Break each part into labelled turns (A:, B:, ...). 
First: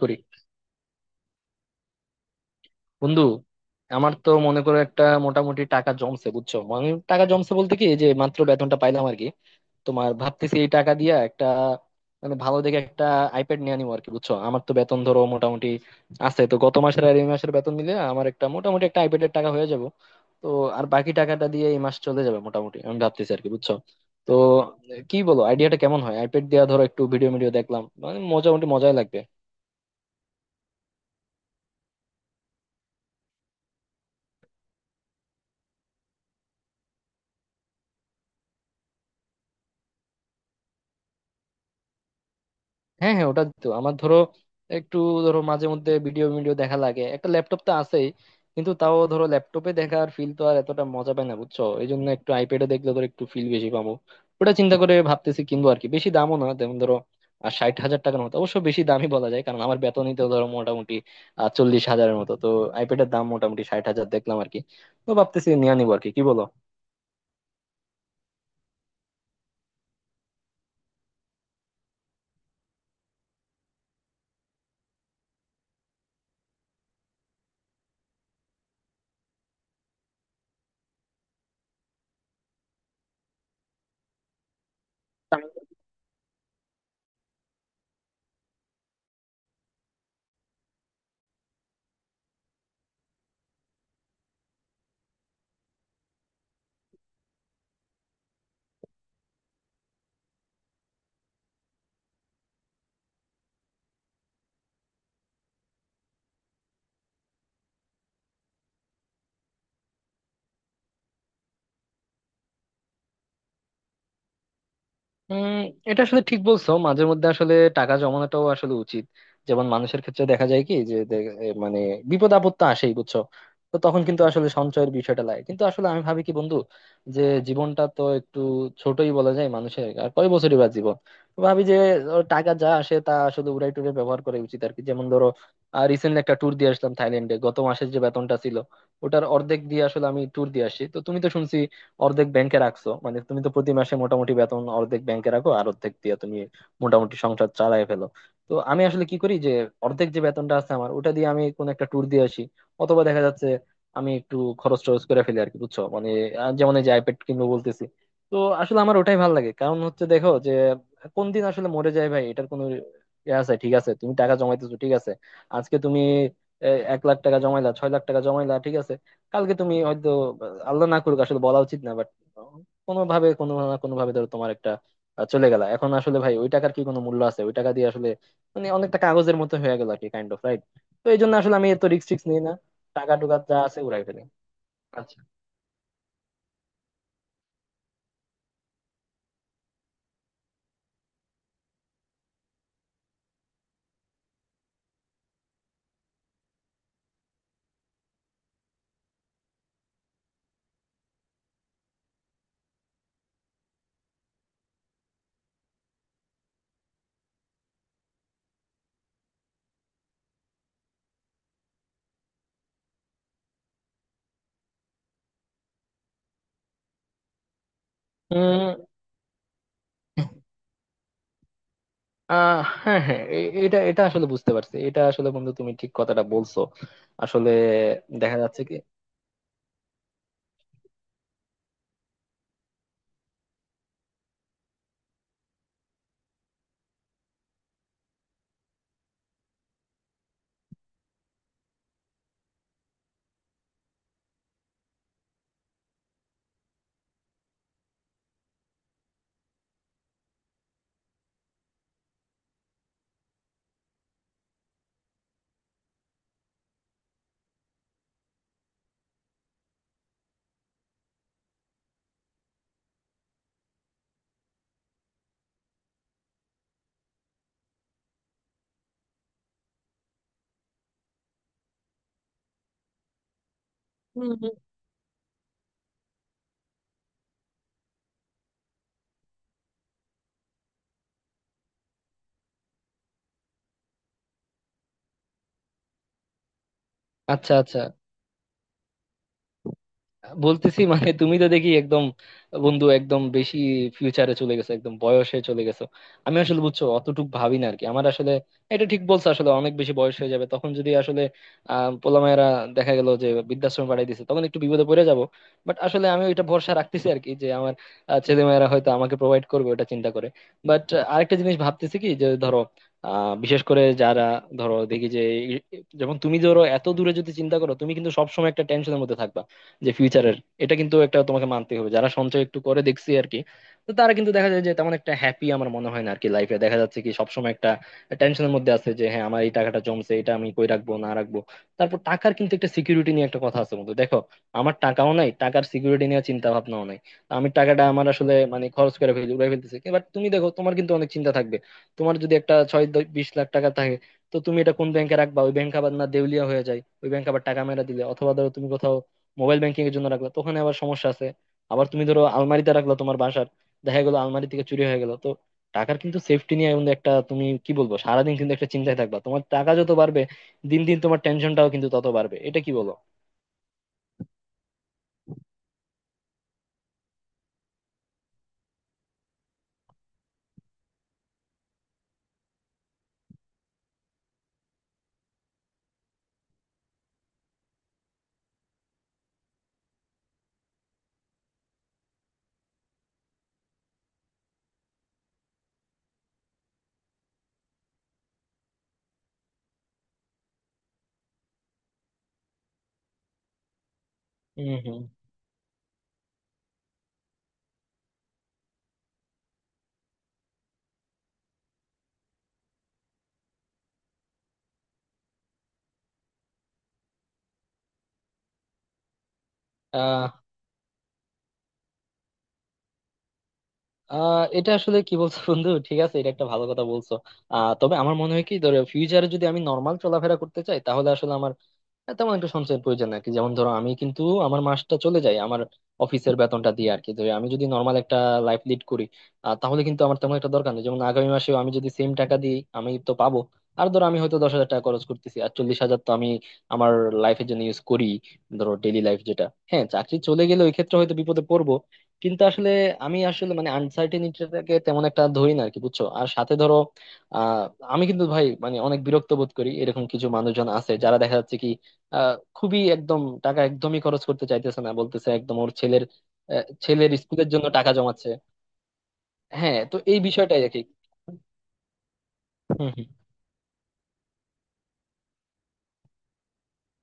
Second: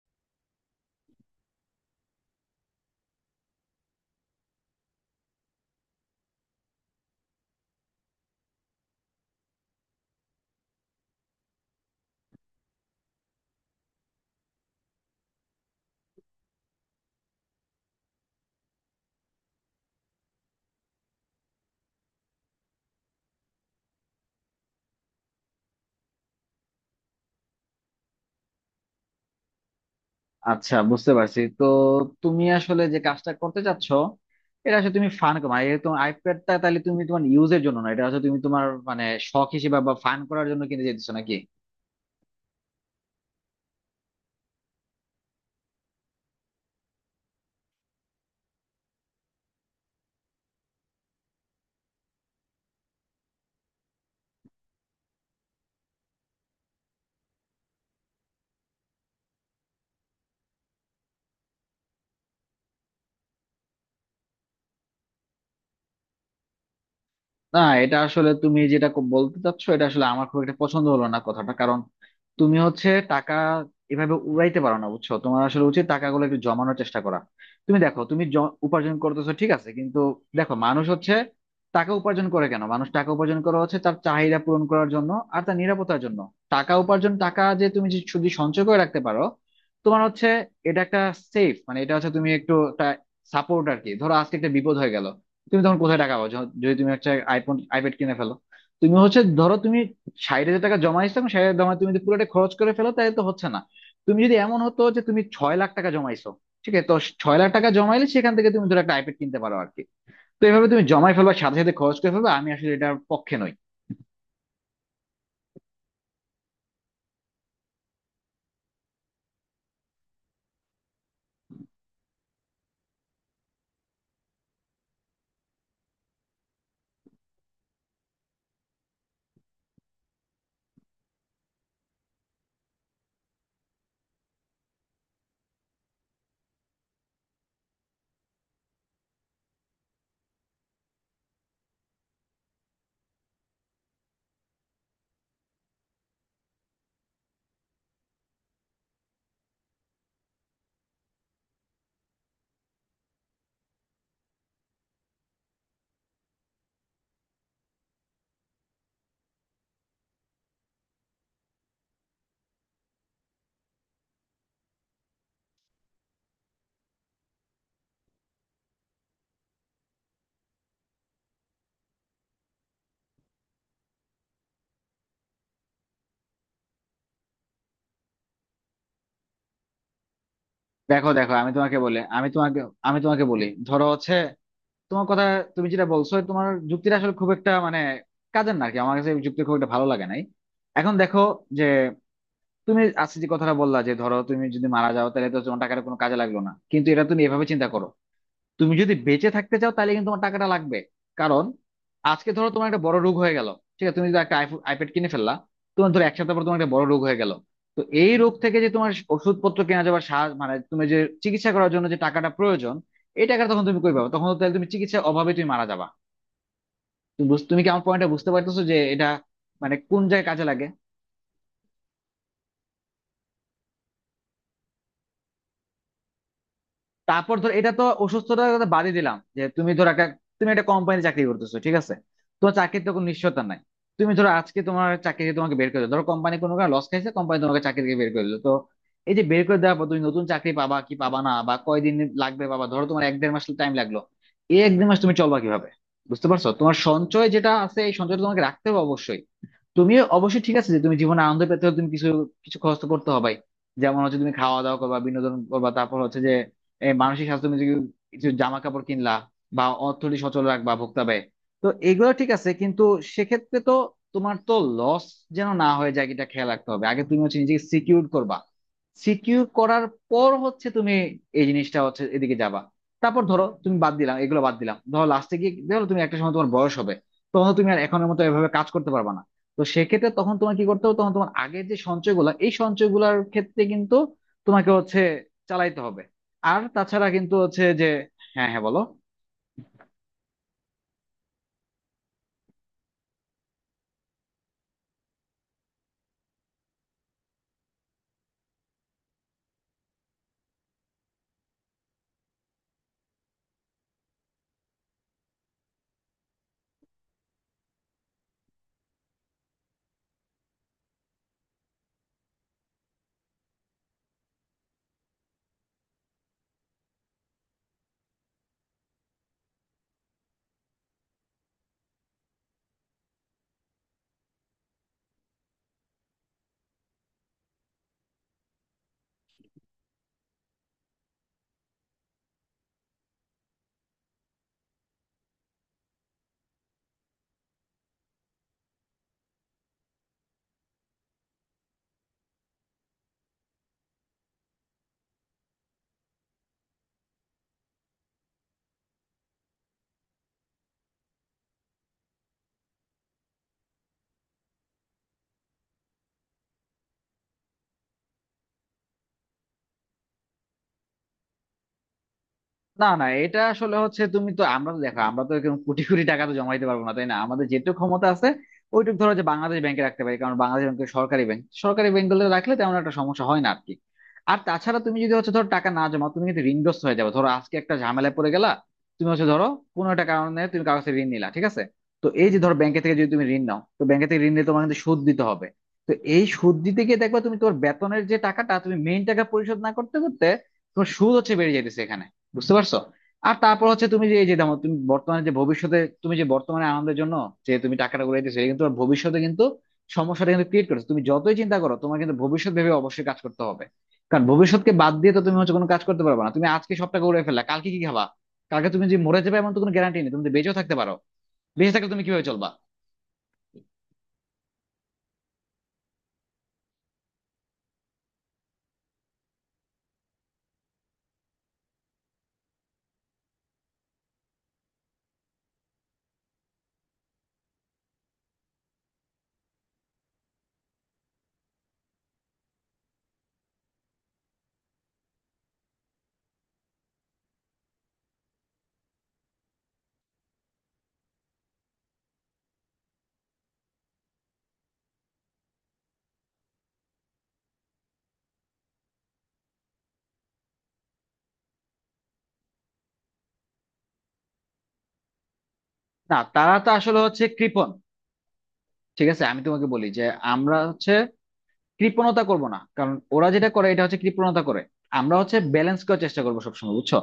A: করি বন্ধু। আমার তো মনে করো একটা মোটামুটি টাকা জমছে, বুঝছো? মানে টাকা জমছে বলতে কি, এই যে মাত্র বেতনটা পাইলাম আর কি। তোমার ভাবতেছি এই টাকা দিয়া একটা মানে ভালো দেখে একটা আইপ্যাড নিয়ে নিবো আর কি, বুঝছো? আমার তো বেতন ধরো মোটামুটি আছে, তো গত মাসের আর এই মাসের বেতন মিলে আমার একটা মোটামুটি একটা আইপ্যাডের টাকা হয়ে যাব তো। আর বাকি টাকাটা দিয়ে এই মাস চলে যাবে মোটামুটি, আমি ভাবতেছি আর কি, বুঝছো? তো কি বলো, আইডিয়াটা কেমন হয়? আইপ্যাড দিয়া ধরো একটু ভিডিও ভিডিও দেখলাম, মানে মোটামুটি মজাই লাগবে।
B: আচ্ছা, বুঝতে পারছি। তো তুমি আসলে যে কাজটা করতে চাচ্ছ, এটা আসলে তুমি ফান মানে এটা তোমার আইপ্যাডটা তাহলে তুমি তোমার ইউজের জন্য না, এটা আসলে তুমি তোমার মানে শখ হিসেবে বা ফান করার জন্য কিনে যেতেছো নাকি?
A: হ্যাঁ হ্যাঁ, ওটা তো আমার ধরো একটু, ধরো মাঝে মধ্যে ভিডিও ভিডিও দেখা লাগে। একটা ল্যাপটপ তো আছেই, কিন্তু তাও ধরো ল্যাপটপে দেখার ফিল তো আর এতটা মজা পায় না, বুঝছো? এই জন্য একটু আইপ্যাডে দেখলে ধরো একটু ফিল বেশি পাবো। ওটা চিন্তা করে ভাবতেছি কিনবো আর কি। বেশি দামও না, যেমন ধরো আর 60,000 টাকার মতো। অবশ্য বেশি দামই বলা যায়, কারণ আমার বেতনই তো ধরো মোটামুটি 40,000-এর মতো তো। আইপ্যাডের দাম মোটামুটি 60,000 দেখলাম আর কি। তো ভাবতেছি নিয়ে নিবো আর কি, কি বলো?
B: না, এটা আসলে তুমি যেটা বলতে চাচ্ছ, এটা আসলে আমার খুব একটা পছন্দ হলো না কথাটা। কারণ তুমি হচ্ছে টাকা এভাবে উড়াইতে পারো না বুঝছো, তোমার আসলে উচিত টাকাগুলো একটু জমানোর চেষ্টা করা। তুমি দেখো, তুমি উপার্জন করতেছো ঠিক আছে, কিন্তু দেখো, মানুষ হচ্ছে টাকা উপার্জন করে কেন, মানুষ টাকা উপার্জন করা হচ্ছে তার চাহিদা পূরণ করার জন্য আর তার নিরাপত্তার জন্য। টাকা উপার্জন টাকা যে তুমি যে শুধু সঞ্চয় করে রাখতে পারো, তোমার হচ্ছে এটা একটা সেফ মানে এটা হচ্ছে তুমি একটু একটা সাপোর্ট আর কি। ধরো আজকে একটা বিপদ হয়ে গেল, তুমি তখন কোথায় টাকা পাবো যদি তুমি একটা আইফোন আইপ্যাড কিনে ফেলো। তুমি হচ্ছে ধরো তুমি 60,000 টাকা জমাইছো এবং 60,000 জমায় তুমি যদি পুরোটা খরচ করে ফেলো তাহলে তো হচ্ছে না। তুমি যদি এমন হতো যে তুমি 6,00,000 টাকা জমাইছো, ঠিক আছে তো? 6,00,000 টাকা জমাইলে সেখান থেকে তুমি ধরো একটা আইপ্যাড কিনতে পারো আর কি। তো এভাবে তুমি জমাই ফেলবা সাথে সাথে খরচ করে ফেলবা, আমি আসলে এটার পক্ষে নই।
A: উম এটা আসলে ঠিক বলছো, মাঝে মধ্যে আসলে টাকা জমানোটাও আসলে উচিত। যেমন মানুষের ক্ষেত্রে দেখা যায় কি যে এ মানে বিপদ আপদ তো আসেই, বুঝছো? তো তখন কিন্তু আসলে সঞ্চয়ের বিষয়টা লাগে। কিন্তু আসলে আমি ভাবি কি বন্ধু, যে জীবনটা তো একটু ছোটই বলা যায়, মানুষের আর কয় বছরই বা জীবন। তো ভাবি যে ও টাকা যা আসে তা আসলে উড়াই টুড়ে ব্যবহার করা উচিত আর কি। যেমন ধরো রিসেন্টলি একটা ট্যুর দিয়ে আসলাম থাইল্যান্ডে, গত মাসের যে বেতনটা ছিল ওটার অর্ধেক দিয়ে আসলে আমি ট্যুর দিয়ে আসি। তো তুমি তো শুনছি অর্ধেক ব্যাংকে রাখছো, মানে তুমি তো প্রতি মাসে মোটামুটি বেতন অর্ধেক ব্যাংকে রাখো আর অর্ধেক দিয়ে তুমি মোটামুটি সংসার চালায় ফেলো। তো আমি আসলে কি করি যে, অর্ধেক যে বেতনটা আছে আমার ওটা দিয়ে আমি কোন একটা ট্যুর দিয়ে আসি, অথবা দেখা যাচ্ছে আমি একটু খরচ টরচ করে ফেলি আর কি, বুঝছো? মানে যেমন এই যে আইপ্যাড কিনবো বলতেছি। তো আসলে আমার ওটাই ভালো লাগে, কারণ হচ্ছে দেখো যে কোন দিন আসলে মরে যায় ভাই, এটার কোনো ইয়ে আছে? ঠিক আছে, তুমি টাকা জমাইতেছো ঠিক আছে। আজকে তুমি 1,00,000 টাকা জমাইলা, 6,00,000 টাকা জমাইলা ঠিক আছে। কালকে তুমি হয়তো আল্লাহ না করুক আসলে বলা উচিত না, বাট কোনো ভাবে, কোনো না কোনো ভাবে ধরো তোমার একটা চলে গেল। এখন আসলে ভাই ওই টাকার কি কোনো মূল্য আছে? ওই টাকা দিয়ে আসলে মানে অনেকটা কাগজের মতো হয়ে গেল আর কি। Kind of right? তো
B: দেখো
A: এই
B: দেখো
A: জন্য
B: আমি
A: আসলে আমি
B: তোমাকে
A: এত
B: বলে
A: রিস্ক টিক্স
B: আমি
A: নিই না,
B: তোমাকে আমি
A: টাকা
B: তোমাকে
A: টুকা
B: বলি,
A: যা আছে
B: ধরো
A: উড়াই
B: হচ্ছে
A: ফেলি।
B: তোমার
A: আচ্ছা।
B: কথা, তুমি যেটা বলছো তোমার যুক্তিটা আসলে খুব একটা মানে কাজের না আর কি, আমার কাছে এই যুক্তি খুব একটা ভালো লাগে নাই। এখন দেখো যে, তুমি আজকে যে কথাটা বললা যে ধরো তুমি যদি মারা যাও তাহলে তো তোমার টাকাটা কোনো কাজে লাগলো না, কিন্তু এটা তুমি এভাবে চিন্তা করো, তুমি যদি বেঁচে থাকতে চাও তাহলে কিন্তু তোমার টাকাটা লাগবে। কারণ আজকে ধরো তোমার একটা বড় রোগ হয়ে গেল, ঠিক আছে। তুমি যদি একটা আইপ্যাড কিনে ফেললা, তোমার ধরো 1 সপ্তাহ পর তোমার একটা বড় রোগ হয়ে গেল, তো এই রোগ থেকে যে তোমার ওষুধপত্র কেনা যাবে সাহায্য মানে তুমি যে চিকিৎসা করার জন্য যে টাকাটা প্রয়োজন, এই টাকাটা তখন তুমি কই পাবে? তখন তো তাহলে তুমি চিকিৎসার অভাবে তুমি মারা যাবা। তুমি তুমি কি আমার পয়েন্টটা বুঝতে পারতেছো যে
A: উম
B: এটা মানে কোন জায়গায় কাজে লাগে?
A: আহ হ্যাঁ হ্যাঁ, এ- এটা এটা আসলে বুঝতে পারছি, এটা আসলে বন্ধু তুমি ঠিক কথাটা বলছো।
B: তারপর ধর,
A: আসলে
B: এটা তো
A: দেখা
B: অসুস্থতার
A: যাচ্ছে
B: কথা
A: কি,
B: বাদই দিলাম, যে তুমি ধর একটা তুমি একটা কোম্পানি চাকরি করতেছো ঠিক আছে। তোমার চাকরির তো চাকরিতে কোনো নিশ্চয়তা নাই। তুমি ধরো আজকে তোমার চাকরি থেকে তোমাকে বের করে দিলো, ধরো কোম্পানি কোনো কারণে লস খাইছে, কোম্পানি তোমাকে চাকরি থেকে বের করে দিলো। তো এই যে বের করে দেওয়ার পর তুমি নতুন চাকরি পাবা কি পাবা না, বা কয়দিন লাগবে, বাবা ধরো তোমার 1 দেড় মাস টাইম লাগলো, এই 1 দেড় মাস তুমি চলবা কিভাবে? বুঝতে পারছো, তোমার সঞ্চয় যেটা আছে এই সঞ্চয়টা তোমাকে রাখতে হবে অবশ্যই। তুমিও অবশ্যই ঠিক আছে যে তুমি জীবনে আনন্দ পেতে হলে তুমি কিছু কিছু খরচ তো করতে হবেই। যেমন হচ্ছে তুমি খাওয়া দাওয়া করবা, বিনোদন করবা, তারপর হচ্ছে যে এই মানসিক স্বাস্থ্য তুমি কিছু কিছু জামা কাপড় কিনলা, বা অর্থনীতি সচল রাখবা ভোক্তা ব্যয়। তো এগুলো ঠিক আছে, কিন্তু সেক্ষেত্রে তো তোমার তো লস যেন না হয়ে যায় এটা খেয়াল রাখতে হবে। আগে তুমি হচ্ছে নিজেকে সিকিউর করবা, সিকিউর করার পর হচ্ছে তুমি এই জিনিসটা হচ্ছে এদিকে যাবা। তারপর ধরো তুমি বাদ দিলাম,
A: হুম,
B: এগুলো বাদ
A: হুম।
B: দিলাম, ধরো লাস্টে গিয়ে ধরো তুমি একটা সময় তোমার বয়স হবে, তখন তো তুমি আর এখনের মতো এভাবে কাজ করতে পারবা না। তো সেক্ষেত্রে তখন তোমার কি করতে হবে, তখন তোমার আগের যে সঞ্চয়গুলা এই সঞ্চয়গুলার ক্ষেত্রে কিন্তু তোমাকে হচ্ছে চালাইতে হবে। আর তাছাড়া কিন্তু
A: আচ্ছা
B: হচ্ছে
A: আচ্ছা,
B: যে হ্যাঁ হ্যাঁ বলো।
A: বলতেছি মানে তুমি তো দেখি একদম বন্ধু একদম বেশি ফিউচারে চলে গেছো, একদম বয়সে চলে গেছো। আমি আসলে বুঝছো অতটুক ভাবি না আর কি। আমার আসলে এটা ঠিক বলছো, আসলে অনেক বেশি বয়স হয়ে যাবে তখন, যদি আসলে পোলামায়েরা দেখা গেল যে বৃদ্ধাশ্রমে পাঠিয়ে দিছে, তখন একটু বিপদে পড়ে যাব। বাট আসলে আমি ওইটা ভরসা রাখতেছি আর কি, যে আমার ছেলে মেয়েরা হয়তো আমাকে প্রোভাইড করবে, ওটা চিন্তা করে। বাট আরেকটা জিনিস ভাবতেছি কি, যে ধরো বিশেষ করে যারা ধরো দেখি যে এই- যেমন তুমি ধরো এত দূরে যদি চিন্তা করো, তুমি কিন্তু সবসময় একটা টেনশনের মধ্যে থাকবা, যে ফিউচারের। এটা কিন্তু একটা তোমাকে মানতে হবে, যারা সঞ্চয় একটু করে দেখছি আর কি, তো তারা কিন্তু দেখা যায় যে তেমন একটা হ্যাপি আমার মনে হয় না আর কি লাইফে। দেখা যাচ্ছে কি সবসময় একটা টেনশনের মধ্যে আছে, যে হ্যাঁ, আমার এই টাকাটা জমছে, এটা আমি কই রাখবো না রাখবো। তারপর টাকার কিন্তু একটা সিকিউরিটি নিয়ে একটা কথা আছে বন্ধু, দেখো আমার টাকাও নাই, টাকার সিকিউরিটি নিয়ে চিন্তা ভাবনাও নাই। আমি টাকাটা আমার আসলে মানে খরচ করে ফেলি, উড়াই ফেলতেছি। এবার তুমি দেখো তোমার কিন্তু অনেক চিন্তা থাকবে, তোমার যদি একটা 20,00,000 টাকা থাকে। তো তুমি এটা কোন ব্যাংকে রাখবা? ওই ব্যাংক আবার না দেউলিয়া হয়ে যায়, ওই ব্যাংক আবার টাকা মেরা দিলে, অথবা ধরো তুমি কোথাও মোবাইল ব্যাংকিং এর জন্য রাখলা, তো ওখানে আবার সমস্যা আছে। আবার তুমি ধরো আলমারিতে রাখলা তোমার বাসার, দেখা গেলো আলমারি থেকে চুরি হয়ে গেল। তো টাকার কিন্তু সেফটি নিয়ে কিন্তু একটা, তুমি কি বলবো সারাদিন কিন্তু একটা চিন্তায় থাকবা, তোমার টাকা যত বাড়বে দিন দিন তোমার টেনশনটাও কিন্তু তত বাড়বে, এটা কি
B: না
A: বলো?
B: না, এটা আসলে হচ্ছে তুমি তো, আমরা তো দেখো আমরা তো এরকম কোটি কোটি টাকা তো জমাইতে পারবো না তাই না, আমাদের যেটুকু ক্ষমতা আছে ওইটুকু ধরো যে বাংলাদেশ ব্যাংকে রাখতে পারি, কারণ বাংলাদেশ ব্যাংক সরকারি ব্যাংক, সরকারি ব্যাংকগুলো রাখলে তেমন একটা সমস্যা হয় না আর কি। আর তাছাড়া তুমি যদি হচ্ছে ধরো টাকা না জমা, তুমি কিন্তু ঋণগ্রস্ত হয়ে যাবে। ধরো আজকে একটা ঝামেলায় পড়ে গেলা, তুমি হচ্ছে ধরো কোনো একটা কারণে তুমি কারো কাছে ঋণ নিলা, ঠিক আছে। তো এই যে ধরো ব্যাংকে থেকে যদি তুমি ঋণ নাও, তো ব্যাংকে থেকে ঋণ নিয়ে তোমার কিন্তু সুদ দিতে হবে। তো এই সুদ দিতে গিয়ে দেখবা, তুমি তোমার বেতনের যে টাকাটা তুমি মেইন টাকা পরিশোধ না করতে করতে তোমার সুদ হচ্ছে বেড়ে যাইতেছে এখানে। বুঝতে পারছো? আর তারপর হচ্ছে তুমি যে এই যে দেখো
A: হম
B: তুমি
A: হম।
B: বর্তমানে যে ভবিষ্যতে তুমি যে বর্তমানে আনন্দের জন্য যে তুমি টাকাটা উড়াইতেছো, এটা কিন্তু তোমার ভবিষ্যতে কিন্তু সমস্যাটা কিন্তু ক্রিয়েট করছে। তুমি যতই চিন্তা করো তোমার কিন্তু ভবিষ্যৎ ভেবে অবশ্যই কাজ করতে হবে, কারণ ভবিষ্যৎকে বাদ দিয়ে তো তুমি হচ্ছে কোনো কাজ করতে পারবে না। তুমি আজকে সব টাকা উড়াই ফেললা, কালকে কি খাবা? কালকে তুমি যে মরে যাবে এমন তো কোনো গ্যারান্টি নেই, তুমি
A: আহ
B: তো বেঁচেও থাকতে পারো। বেঁচে থাকলে তুমি কিভাবে চলবা?
A: আহ এটা আসলে কি বলছো বন্ধু, ঠিক আছে, এটা একটা ভালো কথা বলছো। তবে আমার মনে হয় কি, ধরো ফিউচারে যদি আমি নর্মাল চলাফেরা করতে চাই, তাহলে আসলে আমার হ্যাঁ, তেমন একটা সঞ্চয়ের প্রয়োজন আর কি। যেমন ধরো আমি কিন্তু আমার মাসটা চলে যায় আমার অফিসের বেতনটা দিয়ে আর কি। তো আমি যদি নর্মাল একটা লাইফ লিড করি, তাহলে কিন্তু আমার তেমন একটা দরকার নেই। যেমন আগামী মাসেও আমি যদি সেম টাকা দিই আমি তো পাবো। আর ধরো আমি হয়তো 10,000 টাকা খরচ করতেছি আর 40,000 তো আমি আমার লাইফের জন্য ইউজ করি, ধরো ডেইলি লাইফ যেটা। হ্যাঁ চাকরি চলে গেলে ওই ক্ষেত্রে হয়তো বিপদে পড়বো, কিন্তু আসলে আমি আসলে মানে আনসার্টেনিটিটাকে তেমন একটা ধরি না আর কি, বুঝছো? আর সাথে ধরো আহ আমি কিন্তু ভাই মানে অনেক বিরক্ত বোধ করি, এরকম কিছু মানুষজন আছে যারা দেখা যাচ্ছে কি খুবই একদম টাকা একদমই খরচ করতে চাইতেছে না, বলতেছে একদম ওর ছেলের
B: না, তারা তো আসলে
A: ছেলের
B: হচ্ছে
A: স্কুলের জন্য
B: কৃপণ।
A: টাকা জমাচ্ছে।
B: ঠিক আছে, আমি তোমাকে
A: হ্যাঁ,
B: বলি
A: তো
B: যে
A: এই
B: আমরা
A: বিষয়টাই আর কি।
B: হচ্ছে কৃপণতা করব না,
A: হুম,
B: কারণ
A: হুম।
B: ওরা যেটা করে এটা হচ্ছে কৃপণতা করে। আমরা হচ্ছে ব্যালেন্স করার চেষ্টা করবো সবসময়, বুঝছো।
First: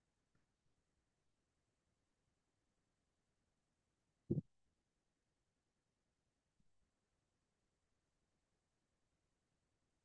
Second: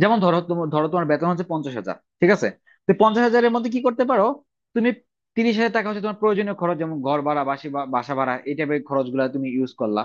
B: যেমন ধরো তোমার ধরো তোমার বেতন হচ্ছে 50,000, ঠিক আছে। তো 50,000-এর মধ্যে কি করতে পারো, তুমি 30,000 টাকা হচ্ছে তোমার প্রয়োজনীয় খরচ, যেমন ঘর ভাড়া বাসা ভাড়া এই টাইপের খরচগুলো তুমি ইউজ করলা।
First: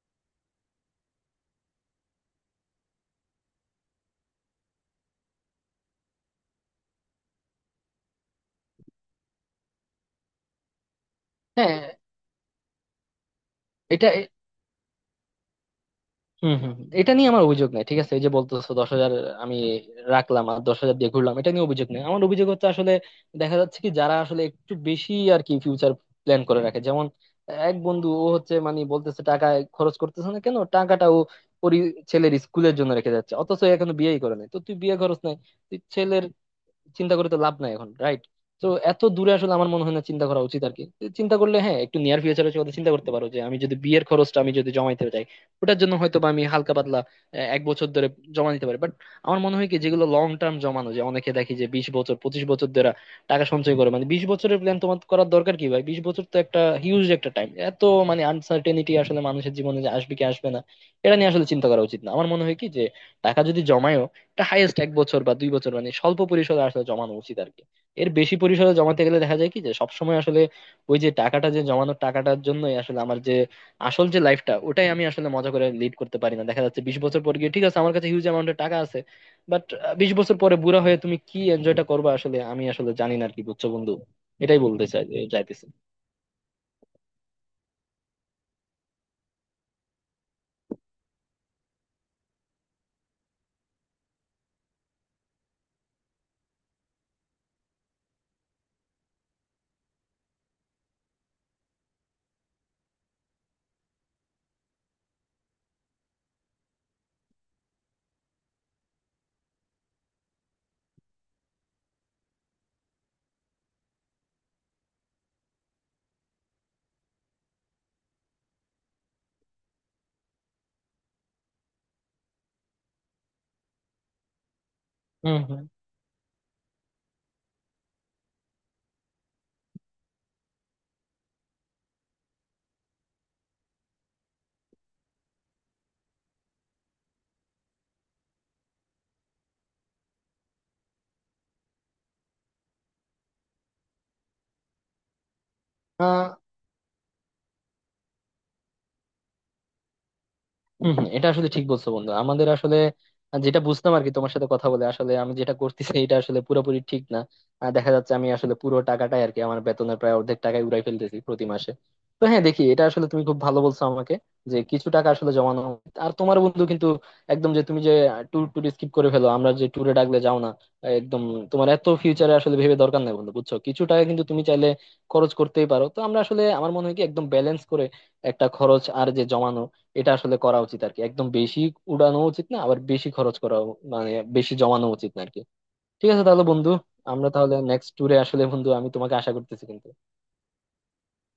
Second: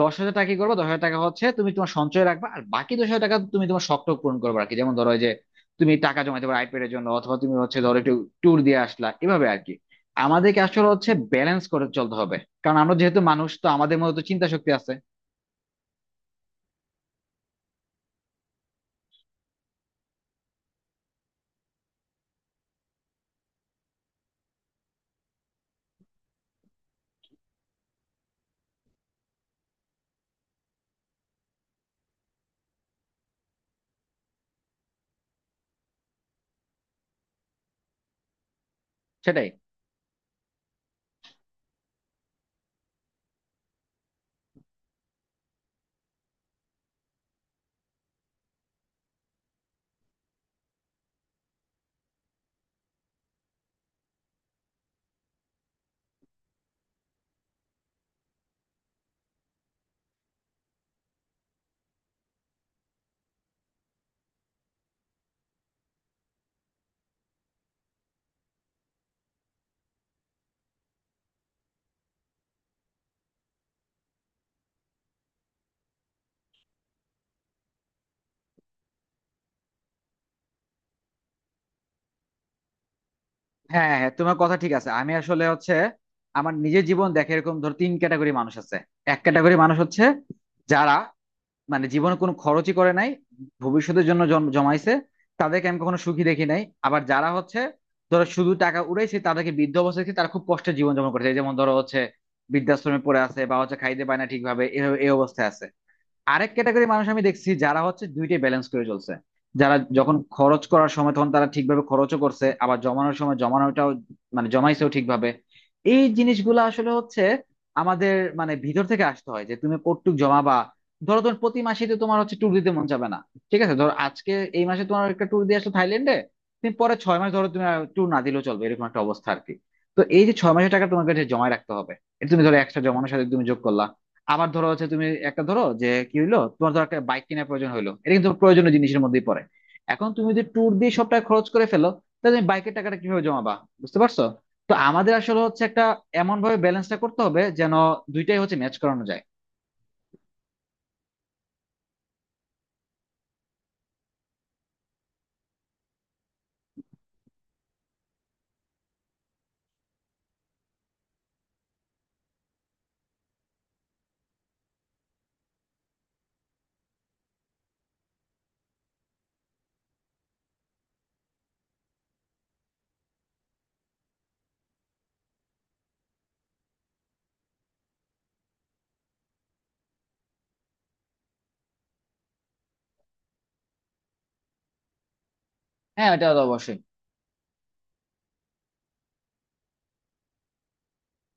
B: 10,000 টাকা কি করবে, 10,000 টাকা হচ্ছে তুমি তোমার সঞ্চয় রাখবা, আর বাকি 10,000 টাকা তুমি তোমার শখ টখ পূরণ করবে আর কি। যেমন ধরো এই যে তুমি টাকা জমাতে পারো আইপ্যাডের জন্য, অথবা তুমি হচ্ছে ধরো একটু ট্যুর দিয়ে আসলা এভাবে আর কি। আমাদেরকে আসলে হচ্ছে ব্যালেন্স
A: হ্যাঁ।
B: করে চলতে হবে, কারণ আমরা যেহেতু মানুষ তো আমাদের
A: এটা
B: মধ্যে তো
A: এ-
B: চিন্তা শক্তি আছে।
A: হুম হুম, এটা নিয়ে আমার অভিযোগ নাই, ঠিক আছে। এই যে বলতেছো 10,000 আমি রাখলাম আর 10,000 দিয়ে ঘুরলাম, এটা নিয়ে অভিযোগ নেই। আমার অভিযোগ হচ্ছে আসলে দেখা যাচ্ছে কি যারা আসলে একটু বেশি আর কি ফিউচার প্ল্যান করে রাখে, যেমন এক বন্ধু ও হচ্ছে মানে বলতেছে টাকা খরচ করতেছে না কেন, টাকাটা ও ওর ই- ছেলের স্কুলের জন্য রেখে যাচ্ছে। অথচ ও এখনো বিয়েই করে নাই, তো তুই বিয়ে খরচ নাই, তুই ছেলের চিন্তা করে তো লাভ নাই এখন, রাইট? তো এত দূরে
B: সেটাই।
A: আসলে আমার মনে হয় না চিন্তা করা উচিত আর কি। চিন্তা করলে হ্যাঁ, একটু নিয়ার ফিউচারে কথা চিন্তা করতে পারো, যে আমি যদি বিয়ের খরচটা আমি যদি জমাইতে চাই, ওটার জন্য হয়তো বা আমি হালকা পাতলা 1 বছর ধরে জমা নিতে পারি। বাট আমার মনে হয় কি, যেগুলো লং টার্ম জমানো, যে অনেকে দেখি যে 20 বছর, 25 বছর ধরে টাকা সঞ্চয় করে, মানে 20 বছরের প্ল্যান তোমার করার দরকার কি ভাই? 20 বছর তো একটা হিউজ একটা টাইম। এত মানে আনসার্টেনিটি আসলে মানুষের জীবনে, যে আসবে কি আসবে না, এটা নিয়ে আসলে চিন্তা করা উচিত না। আমার মনে হয় কি যে টাকা যদি জমায়ও, এটা হাইয়েস্ট 1 বছর বা 2 বছর, মানে স্বল্প পরিসরে আসলে জমানো উচিত আর কি। এর বেশি পরিসরে জমাতে গেলে দেখা যায় কি যে সবসময় আসলে ওই যে টাকাটা, যে জমানোর টাকাটার জন্যই আসলে আমার যে আসল যে লাইফটা, ওটাই আমি আসলে মজা করে লিড করতে পারি না। দেখা যাচ্ছে 20 বছর পর গিয়ে ঠিক আছে আমার কাছে হিউজ অ্যামাউন্টের টাকা আছে, বাট 20 বছর পরে বুড়া হয়ে তুমি কি এনজয়টা করবে আসলে, আমি আসলে জানি না আর কি, বুঝছো
B: হ্যাঁ
A: বন্ধু?
B: হ্যাঁ, তোমার কথা
A: এটাই
B: ঠিক
A: বলতে
B: আছে।
A: চাই
B: আমি আসলে
A: যাইতেছি।
B: হচ্ছে আমার নিজের জীবন দেখে এরকম ধর তিন ক্যাটাগরি মানুষ আছে। এক ক্যাটাগরি মানুষ হচ্ছে যারা মানে জীবনে কোনো খরচই করে নাই, ভবিষ্যতের জন্য জমাইছে, তাদেরকে আমি কখনো সুখী দেখি নাই। আবার যারা হচ্ছে ধরো শুধু টাকা উড়াইছে, তাদেরকে বৃদ্ধ অবস্থায় দেখি তারা খুব কষ্টে জীবন যাপন করছে, এই যেমন ধরো হচ্ছে বৃদ্ধাশ্রমে পড়ে আছে বা হচ্ছে খাইতে পায় না ঠিকভাবে, এ এই অবস্থায় আছে। আরেক ক্যাটাগরি মানুষ আমি দেখছি যারা হচ্ছে দুইটাই ব্যালেন্স করে চলছে, যারা যখন খরচ করার সময় তখন তারা ঠিকভাবে খরচও করছে, আবার জমানোর সময় জমানোটাও মানে জমাইছেও ঠিকভাবে। এই জিনিসগুলো আসলে হচ্ছে আমাদের মানে ভিতর থেকে আসতে হয় যে তুমি কতটুক জমাবা। ধরো তোমার প্রতি মাসে তো তোমার হচ্ছে ট্যুর দিতে মন যাবে না, ঠিক আছে। ধরো আজকে এই মাসে তোমার একটা
A: হম
B: ট্যুর দিয়ে
A: হম।
B: আসলো থাইল্যান্ডে, তুমি পরে 6 মাস ধরো তুমি ট্যুর না দিলেও চলবে এরকম একটা অবস্থা আর কি। তো এই যে 6 মাসের টাকা তোমার কাছে জমা রাখতে হবে, এটা তুমি ধরো 100 জমানোর সাথে তুমি যোগ করলা। আবার ধরো হচ্ছে তুমি একটা ধরো যে কি হইলো, তোমার ধরো একটা বাইক কেনার প্রয়োজন হইলো, এটা কিন্তু প্রয়োজনীয় জিনিসের মধ্যেই পড়ে। এখন তুমি যদি ট্যুর দিয়ে সব টাকা খরচ করে ফেলো, তাহলে তুমি বাইকের টাকাটা কিভাবে জমাবা? বুঝতে পারছো। তো আমাদের আসলে হচ্ছে একটা
A: আহ
B: এমন ভাবে ব্যালেন্সটা করতে হবে যেন দুইটাই হচ্ছে ম্যাচ করানো যায়।
A: হম হম, এটা আসলে ঠিক বলছো বন্ধু। আমাদের আসলে যেটা বুঝতাম আর কি, তোমার সাথে কথা বলে আসলে আমি যেটা করতেছি এটা আসলে পুরোপুরি ঠিক না। আহ, দেখা যাচ্ছে আমি আসলে পুরো টাকাটাই আর কি আমার বেতনের প্রায় অর্ধেক টাকাই উড়াই ফেলতেছি প্রতি মাসে। তো হ্যাঁ, দেখি এটা আসলে তুমি খুব ভালো বলছো আমাকে, যে কিছু টাকা আসলে জমানো উচিত। আর তোমার বন্ধু কিন্তু একদম, যে তুমি যে ট্যুর ট্যুর স্কিপ করে ফেলো, আমরা যে ট্যুরে ডাকলে যাও না একদম, তোমার এত ফিউচারে আসলে ভেবে দরকার নাই বন্ধু, বুঝছো? কিছু টাকা কিন্তু তুমি চাইলে খরচ করতেই পারো। তো আমরা আসলে আমার মনে হয় কি একদম ব্যালেন্স করে একটা খরচ আর যে জমানো, এটা আসলে করা উচিত আর কি। একদম বেশি উড়ানো উচিত না, আবার বেশি খরচ করা মানে বেশি জমানো উচিত না আর কি। ঠিক
B: হ্যাঁ,
A: আছে
B: এটা তো
A: তাহলে বন্ধু,
B: অবশ্যই।
A: আমরা তাহলে নেক্সট ট্যুরে আসলে বন্ধু আমি তোমাকে আশা করতেছি কিন্তু।